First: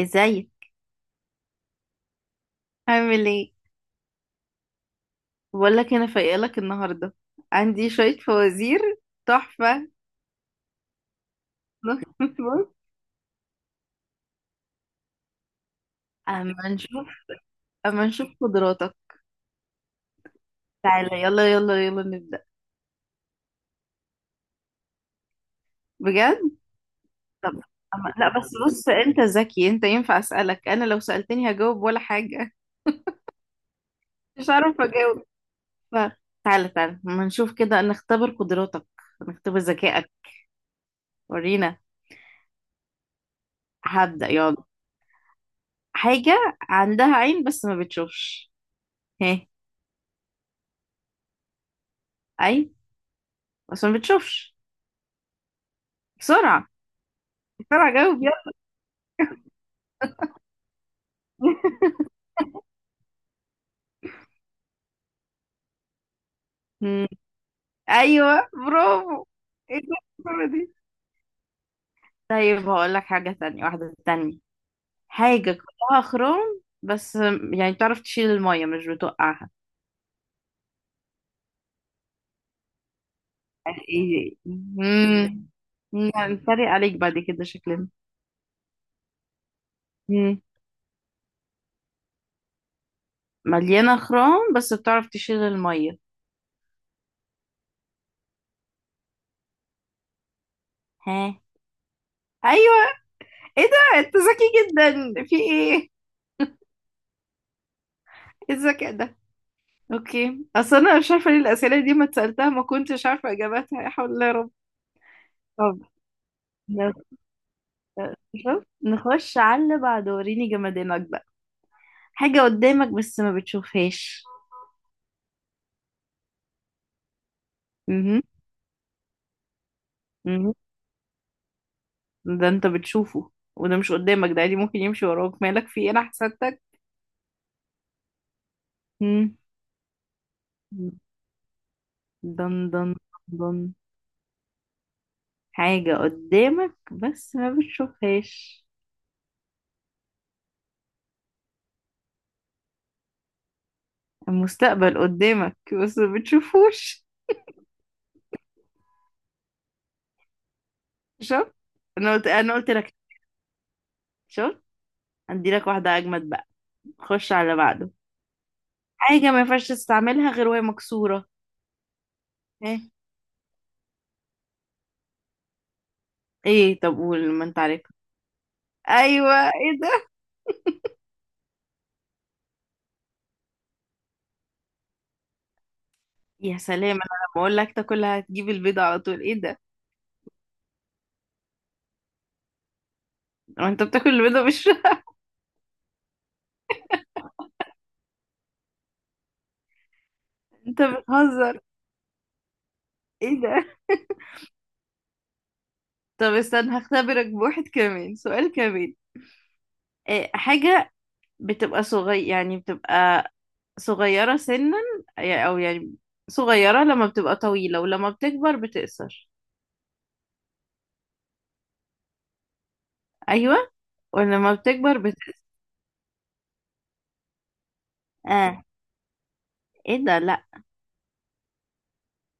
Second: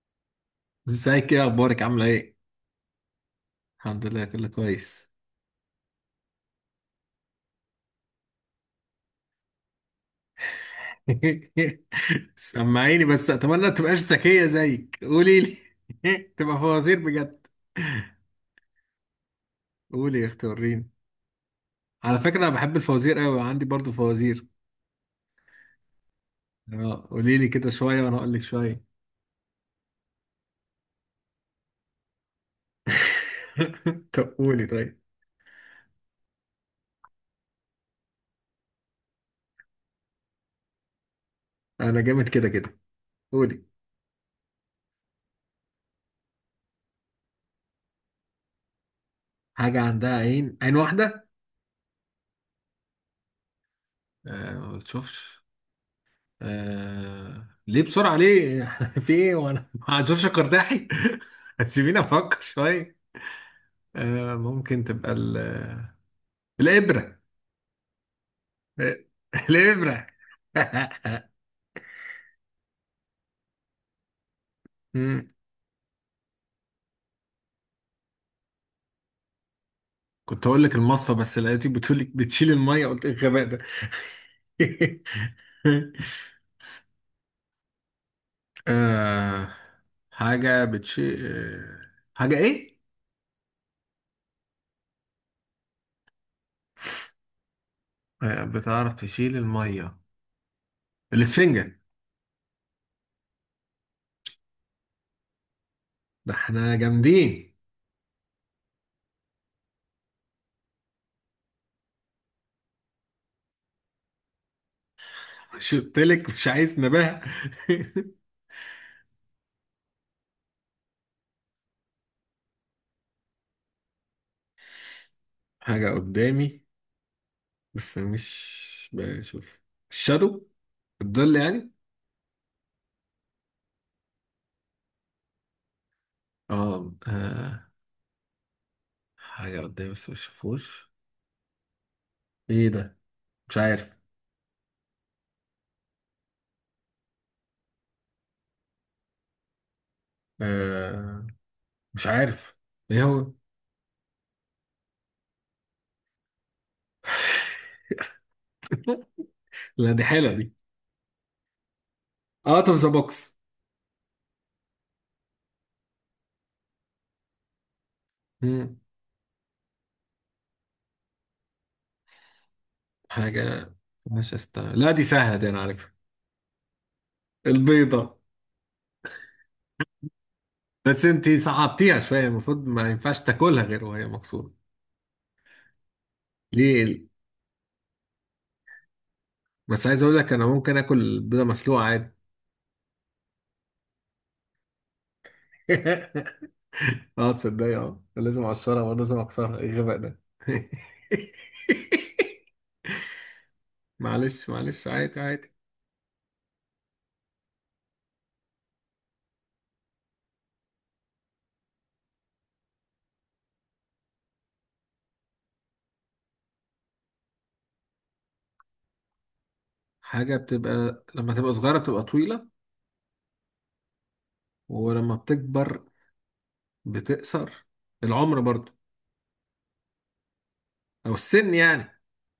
ازاي؟ ازيك؟ ايه اخبارك؟ عامله ايه؟ عامل ايه؟ الحمد لله كله كويس. بقول لك انا فايقه لك النهارده. عندي شويه فوازير تحفه. بص. سمعيني بس، اتمنى تبقاش ذكيه زيك، قولي لي. تبقى اما فوازير نشوف بجد. اما نشوف قدراتك. قولي يا اختي، وريني. تعالى يلا يلا يلا على فكره نبدا. انا بحب الفوازير قوي، عندي برضو فوازير. بجد؟ اه قولي لي طب. كده شويه وانا لا اقول لك بس شويه. بص، انت ذكي، انت ينفع اسالك؟ انا لو سالتني هجاوب ولا حاجه؟ طب مش قولي هعرف طيب. اجاوب. ف... تعالى اما نشوف كده، نختبر قدراتك، نختبر ذكائك، ورينا. انا جامد كده كده. قولي. هبدا يلا. حاجه عندها عين بس ما بتشوفش. ها؟ حاجه عندها عين، عين واحده؟ اي، بس ما بتشوفش. آه ما بتشوفش. بسرعة، ليه بسرعة بسرعة؟ جاوب يلا. ليه؟ في ايه وانا مع جورج قرداحي؟ سيبيني افكر شوية. آه ممكن تبقى مم. الإبرة. أيوة، آه، برافو. ايه ده الإبرة. الصورة دي؟ طيب هقول لك حاجة تانية، واحدة تانية. مم. حاجة كلها خرام بس، يعني تعرف تشيل المية، مش بتوقعها. كنت هقول لك المصفى بس لقيتك بتقولك بتشيل المية، قلت ايه الغباء ده. ايه؟ يعني نتريق عليك بعد كده شكلنا. آه... مم. حاجة بتشيل، آه، حاجة ايه؟ مليانة خرام بس بتعرف تشيل المية. آه، بتعرف تشيل المية. ها؟ الإسفنجة. ايوه. ايه ده، انت ذكي جدا، في ايه؟ ده احنا جامدين. ايه الذكاء ده؟ اوكي، اصل انا مش عارفه ليه الاسئله دي ما اتسالتها، ما كنتش عارفه اجاباتها، يا حول الله يا رب. طب. شرطلك مش عايز نخ- نبه. شوف، نخش على اللي بعده، وريني جمدانك بقى. حاجة قدامك بس ما بتشوفهاش. حاجة قدامي بس امم. مش بشوف؟ الشادو، الظل يعني. ده انت بتشوفه، وده مش قدامك، ده عادي ممكن يمشي وراك، مالك في ايه، انا حسدتك. اه آه، مم. حاجة قدامي بس مش شافوش. دن ايه دن ده؟ مش دن. عارف. حاجة قدامك بس ما بتشوفهاش. آه مش عارف. ايه هو؟ المستقبل قدامك بس ما بتشوفوش. لا دي حلوة دي. شفت؟ انا قلت انا اه قلت طب ذا لك بوكس. شفت؟ ادي لك واحدة اجمد بقى، خش على اللي بعده. مم. حاجة ما ينفعش تستعملها غير وهي مكسورة. حاجة مش استاهل. لا دي سهلة دي، انا عارفها. ايه؟ طب قول ما انت عارف. البيضة. ايوه، ايه ده؟ بس انتي صعبتيها شوية، المفروض ما ينفعش تاكلها غير وهي مكسورة. يا سلام. انا ليه؟ لما اقول لك تاكلها هتجيب البيضه على طول، ايه ده؟ بس عايز اقول لك انا ممكن اكل بيضه مسلوقه عادي. هو انت بتاكل البيضه مش؟ اه تصدق اه لازم اقشرها ولازم اكسرها، ايه الغباء ده. انت بتهزر، ايه ده؟ معلش معلش عادي عادي. طب استنى، هختبرك بواحد كمان، سؤال كمان. إيه حاجه بتبقى صغير، يعني بتبقى صغيره سنا، او يعني صغيره لما بتبقى طويله ولما بتكبر بتقصر؟ حاجه بتبقى لما تبقى صغيره بتبقى طويله ايوه، ولما بتكبر ولما بتقصر. بتكبر بتقصر؟ العمر اه. برضو. ايه ده، لا. او السن يعني.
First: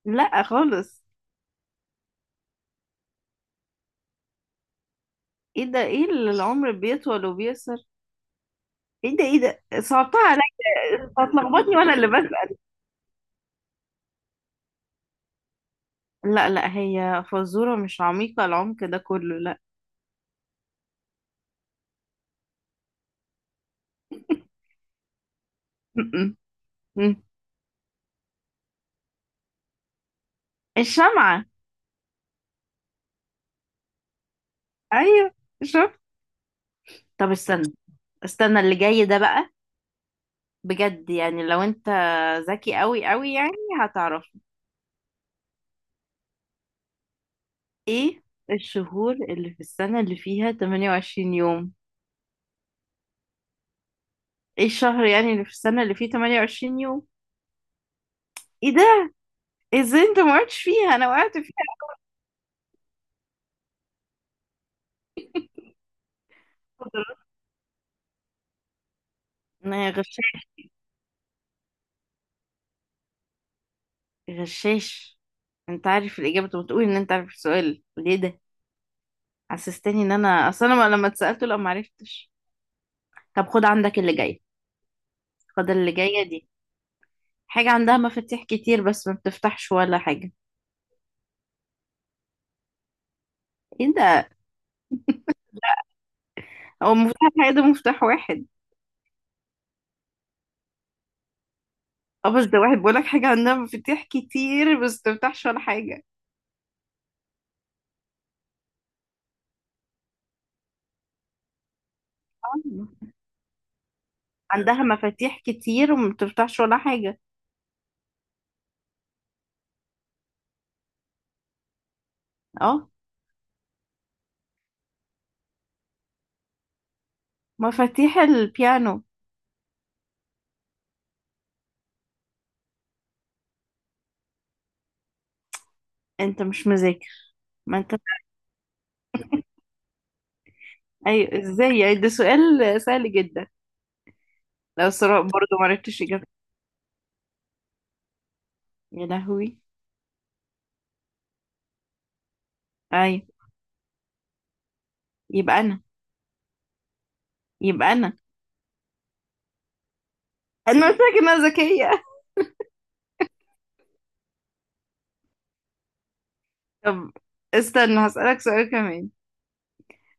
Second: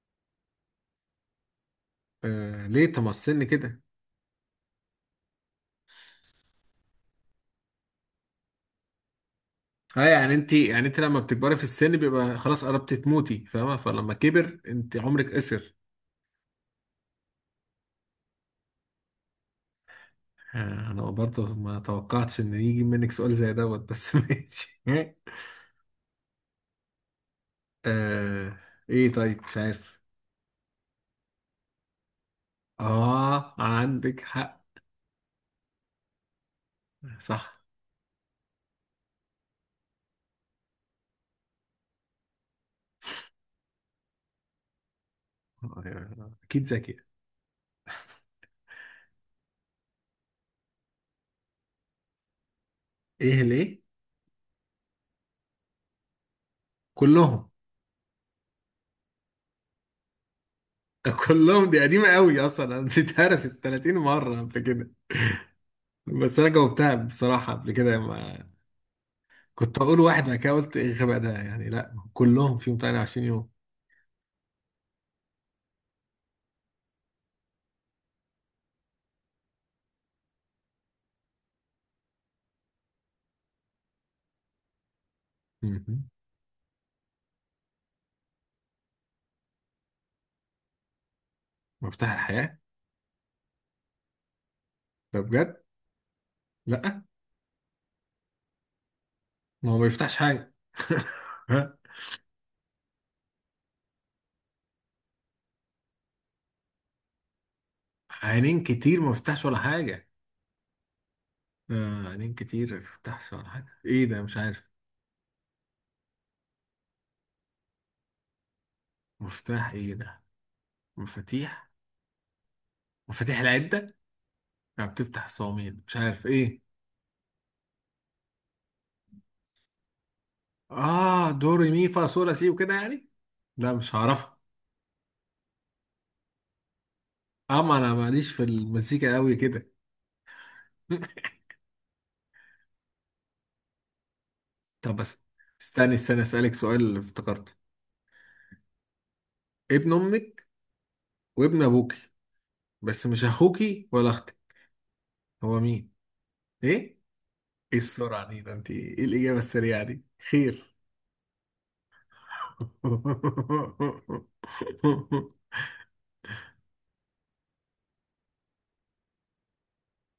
لا خالص. آه ليه؟ طب ما السن كده. ايه ده، ايه اللي العمر بيطول وبيقصر؟ ايه ده، ايه ده، اه صعبتها يعني عليا. انت يعني انت أنت لما بتكبري في هتلخبطني وانا السن اللي بيبقى بسأل. خلاص قربتي تموتي، فاهمه؟ فلما كبر انت، عمرك قصر. لا لا، هي فزورة مش عميقة العمق ده كله، لا. آه، انا برضه ما توقعتش ان يجي منك سؤال زي دوت، بس ماشي. م-م. م. آه ايه؟ طيب مش عارف. الشمعة. اه عندك حق. ايوه، شفت؟ طب صح. استنى. استنى اللي جاي ده بقى، بجد يعني، لو انت ذكي قوي قوي، يعني هتعرف. آه، اكيد ذكية. ايه الشهور اللي في السنة اللي فيها 28 يوم؟ ايه ليه؟ ايه الشهر يعني اللي في السنة اللي فيه 28 يوم؟ كلهم. ايه ده، ازاي انت ما وقعتش فيها، انا وقعت كلهم، دي قديمة قوي اصلا، انا دي اتهرست 30 مرة قبل كده. بس انا جاوبتها بصراحة قبل كده، ما كنت فيها. اقول واحد بعد كده قلت ايه الغباء ده، يعني لا كلهم فيهم 28 يوم. غشاش، انت عارف الاجابه، طب تقول ان انت عارف السؤال ليه ده، حسستني ان انا اصلا، أنا لما اتسالته لا ما عرفتش. طب خد عندك اللي جاي، خد اللي مهم. جايه دي. حاجه عندها مفاتيح كتير بس ما بتفتحش ولا حاجه. مفتاح الحياة. ايه ده؟ ده بجد؟ هو لا. مفتاح حاجه، ده مفتاح واحد. ما هو ما يفتحش حاجة. اه بس ده واحد، بيقول لك حاجه عندها مفاتيح كتير بس ما بتفتحش ولا حاجه. عينين كتير ما فتحش ولا حاجة. آه عينين كتير ما آه. فتحش ولا حاجة، ايه ده؟ مش عارف. عندها مفاتيح كتير وما بتفتحش ولا حاجه. مفتاح ايه ده؟ مفاتيح. اه، مفاتيح العدة، ما بتفتح الصواميل، مش عارف ايه. مفاتيح البيانو. اه دوري مي فا صول لا سي وكده يعني. لا مش هعرفها. انت مش مذاكر؟ اما ما انا انت، ماليش في المزيكا قوي كده. ايوه ازاي يعني، ده سؤال سهل جدا. لو طب بس، سراء برضه استني معرفتش استني اجابتها. اسألك سؤال اللي افتكرته. يا لهوي. ابن امك وابن ابوكي بس مش ايوه. اخوكي ولا اختك. هو يبقى انا. مين؟ ايه؟ ايه يبقى السرعة دي؟ ده انت ايه الاجابة السريعة دي؟ خير. انا. قلت لك انها ذكية. طب استنى، هسألك سؤال كمان.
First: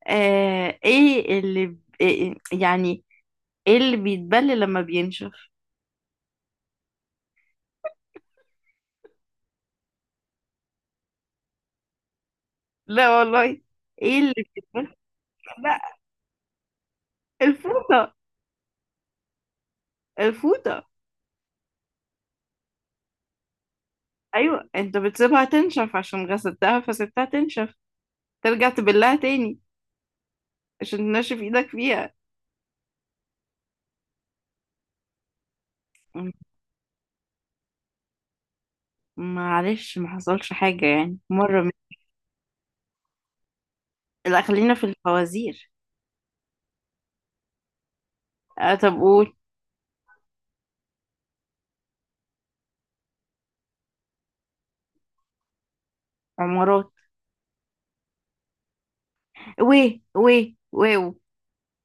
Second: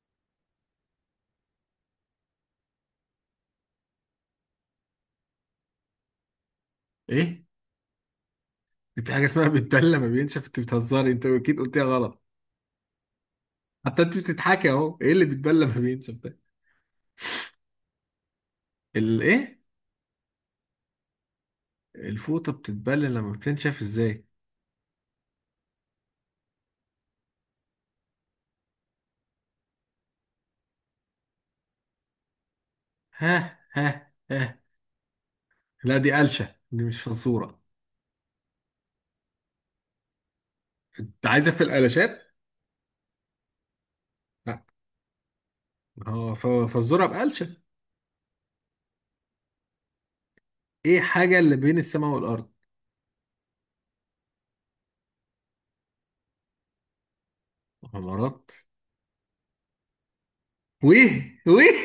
آه. إيه يعني ايه اللي بيتبل لما بينشف؟ ايه؟ في حاجه اسمها بتبلى ما بينشف؟ انت بتهزري، انت اكيد قلتيها غلط. لا والله. حتى انت ايه اللي بتضحكي بيتبل؟ اهو، ايه اللي بيتبلى ما لا، بينشف ده؟ الفوطة. الايه؟ الفوطة. الفوطه بتتبلى لما بتنشف ازاي؟ ايوه، انت بتسيبها تنشف، عشان غسلتها فسبتها تنشف، ترجع تبلها تاني عشان تنشف ايدك فيها. ها ها ها. لا دي م- قلشه دي، مش فزوره. معلش، ما حصلش حاجة يعني، انت عايزه في القلاشات؟ لا لا. خلينا في الفوازير. هو فزوره بقلشه. آه طب قول. ايه حاجه اللي بين السماء والارض؟ عمارات. غمرات. وي وي واو. ويه ويه.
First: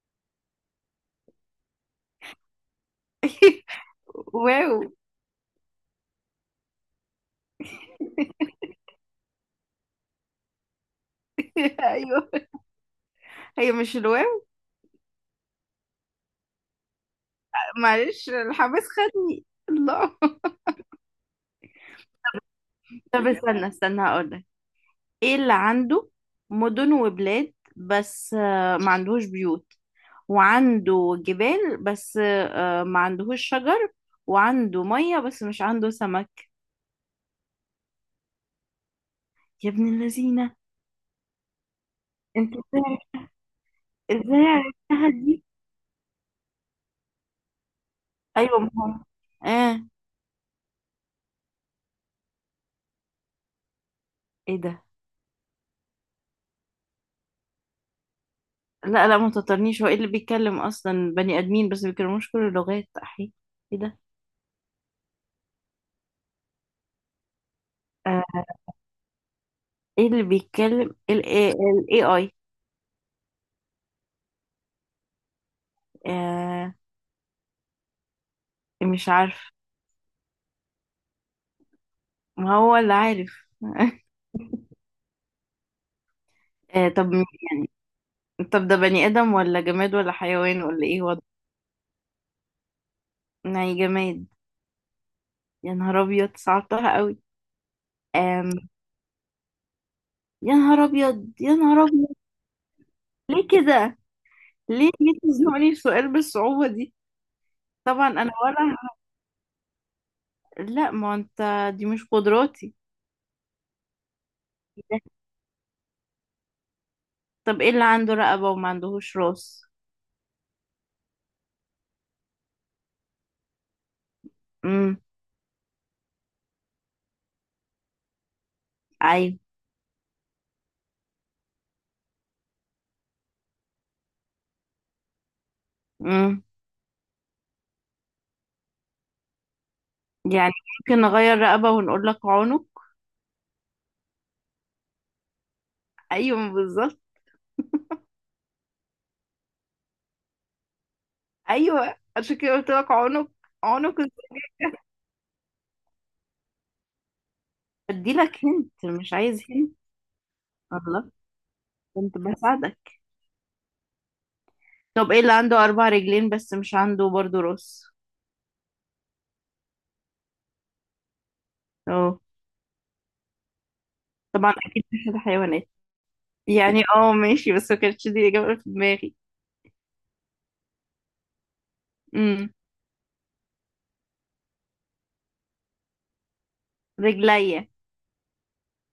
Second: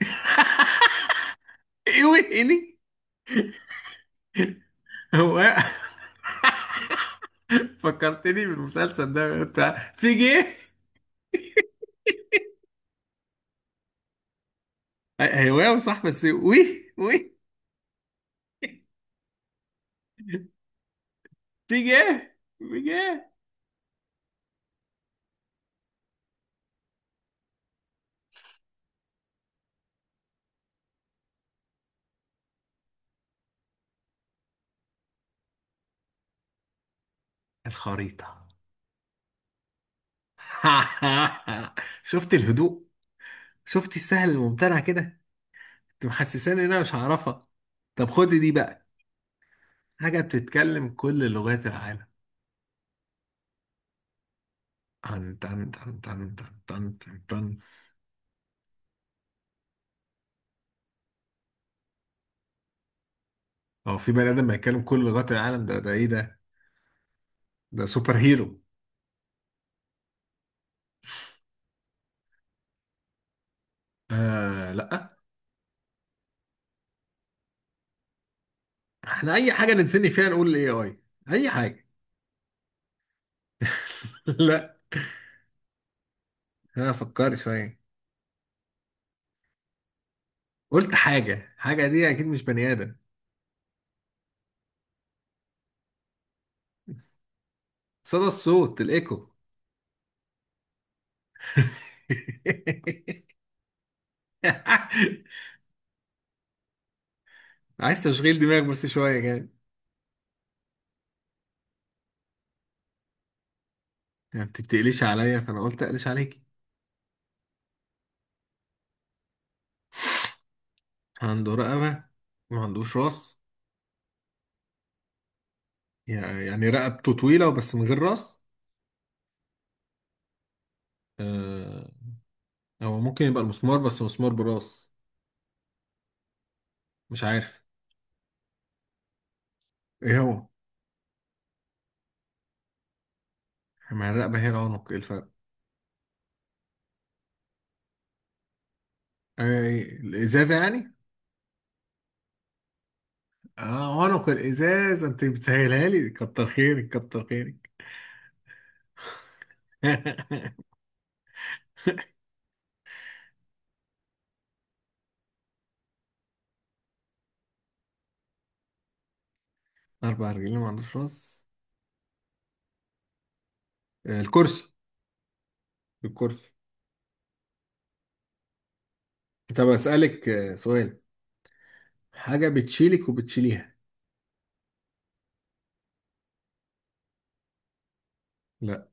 ايه ويه إيه دي؟ واو. هو إيه؟ فكرتني بالمسلسل ده بتاع في جه. ايوه، هي مش الواو، هواوي صح، بس وي وي. معلش الحماس خدني الله. في جه في طب جه. استنى، استنى هقول لك. ايه اللي عنده مدن وبلاد بس آه، ما عندهوش بيوت، وعنده جبال بس آه، ما عندهوش شجر، وعنده مية بس مش عنده سمك؟ الخريطة. يا ابن اللذينة، شفت انت الهدوء؟ ازاي؟ شفت السهل ازاي الممتنع كده؟ عرفتها دي؟ انت محسساني ان انا مش هعرفها. طب خد دي ايوه، ما بقى. هو. اه. حاجة بتتكلم كل لغات العالم. ايه ده، تن تن تن تن تن تن تن تن. لا. لا ما تطرنيش، هو ايه اللي بيتكلم اصلا، بني ادمين بس ما بيتكلموش كل اللغات، احي. ايه هو ده؟ في بني ادم بيتكلم كل لغات العالم؟ ده ده ايه ده؟ ده سوبر آه، هيرو. ايه اللي بيتكلم ال ال AI. آه لا. آه، مش احنا عارف. اي حاجة نتسني فيها نقول الاي اي. اي حاجة. ما هو اللي عارف. لا. آه انا طب. فكرت شويه. طب ده بني ادم ولا جماد ولا حيوان ولا قلت ايه وضع؟ حاجه دي اكيد مش بني ادم. يعني جماد. يا نهار ابيض، صعبتها قوي. صدى آم. الصوت، الايكو. يا نهار ابيض، يا نهار ابيض، ليه كده، ليه، ليه تزنقني في سؤال بالصعوبة دي. عايز طبعا انا تشغيل دماغ ولا، بس شويه كده. لا ما انت، دي مش قدراتي. يعني انت بتقليش عليا، فانا قلت اقلش عليك. طب ايه اللي عنده رقبة وما عندهوش راس؟ عنده رقبه ما عندوش راس؟ امم. يعني رقبته طويله بس من غير راس. ايوه. آه، هو ممكن يبقى المسمار، بس مسمار براس. امم. مش عارف. ايه هو؟ يعني، ممكن نغير رقبة ونقول لك عنق. ما الرقبه هي العنق، ايه الفرق؟ ايوه بالظبط. آه، إيه، الازازه يعني. ايوه عشان كده قلت لك عنق. عنق اه إز- عنق الازازه، انت بتسهلها لي، كتر خيرك كتر خيرك. بدي لك، هنت مش عايز هنت. الله، كنت بساعدك. طب ايه اللي عنده اربع رجلين بس مش عنده برضه راس؟ أربع رجلين ما عندوش راس؟ اه. آه، طبعا الكرسي. اكيد مش الحيوانات. الكرسي. يعني اه ماشي، بس ما كانتش دي الاجابة اللي في دماغي. طب أسألك آه، سؤال. حاجة امم. بتشيلك وبتشيليها. رجليا. لا.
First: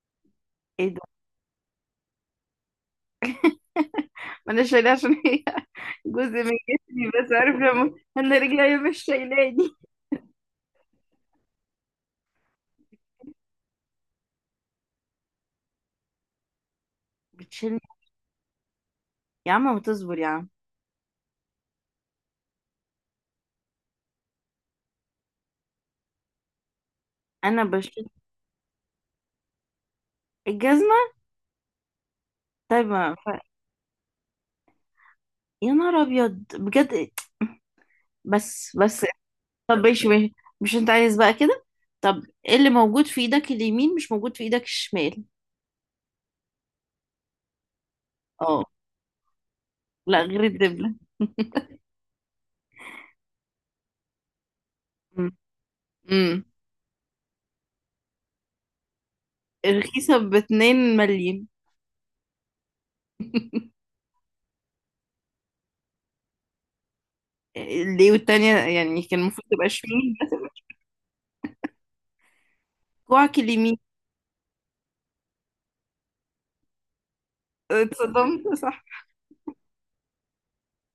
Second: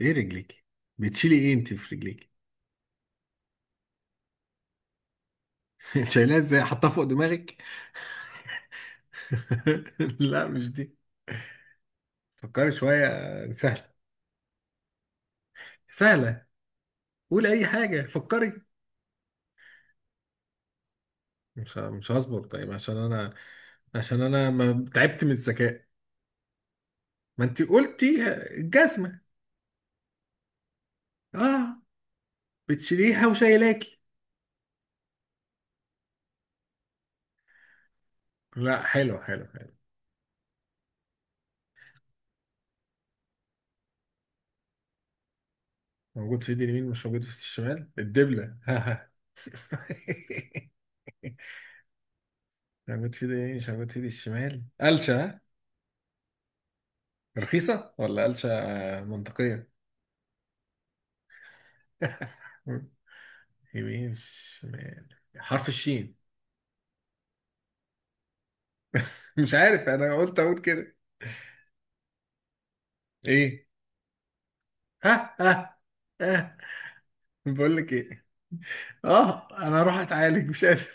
إيه رجليك؟ ايه ده، بتشيلي إيه أنت في رجليك؟ انا شايلاه عشان هي جزء شايلها من إزاي؟ حطها فوق جسمي، بس عارف دماغك. لما انا رجلي مش شايلاني. لا مش دي. فكري شوية، آه، سهلة، سهلة. قول أي بتشيلني. حاجة، فكري. يا عم ما تصبر يا عم. مش هصبر، طيب عشان أنا، عشان أنا ما تعبت من الذكاء. ما أنت انا بشيل قلتي. الجزمة. الجزمه. آه طيب، بتشيليها وشايلاكي. يا نهار ابيض بجد. بس لا بس. حلو حلو حلو. طب ماشي ماشي، مش انت عايز بقى كده. طب ايه اللي موجود في ايدك اليمين مش موجود في ايدك الشمال؟ موجود في ايد اليمين مش موجود في الشمال، الدبلة. اه، ها ها. لا غير الدبله. موجود في ايد اليمين مش موجود في ايد الشمال، قلشة امم. ها؟ أمم. رخيصة ولا قلشة آه، منطقية. رخيصه باتنين مليم. يمين شمال، حرف الشين. ليه والتانية يعني، كان المفروض مش تبقى عارف، انا شمال بس. قلت اقول كده. كوعك ايه؟ اليمين. ها ها ها. بقول لك ايه؟ اتصدمت صح؟ اه انا اروح اتعالج، مش قادر.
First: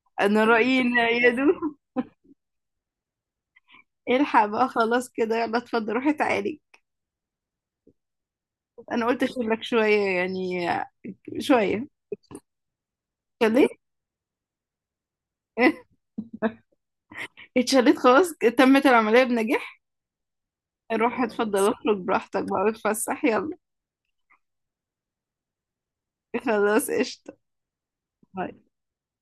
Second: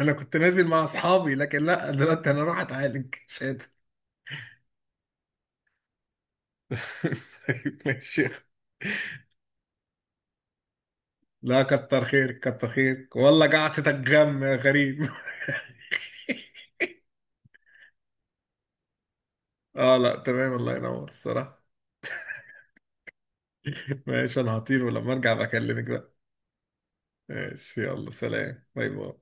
انا كنت انا نازل رأيي مع ان اصحابي، لكن يدو لا، دلوقتي انا اروح اتعالج مش قادر. الحق. بقى خلاص كده، يلا اتفضل، روحي تعالي. طيب ماشي. انا قلت اشيلك شوية يعني، لا شوية. كتر خيرك كتر خيرك والله، اتشليت. قعدتك غم يا غريب. اتشليت خلاص، تمت العملية بنجاح. اه لا تمام، الله ينور، روح الصراحة. اتفضل، اخرج براحتك بقى، اتفسح يلا. ماشي، انا هطير ولما ارجع بكلمك بقى. خلاص قشطة. ماشي، يلا باي. سلام، باي باي.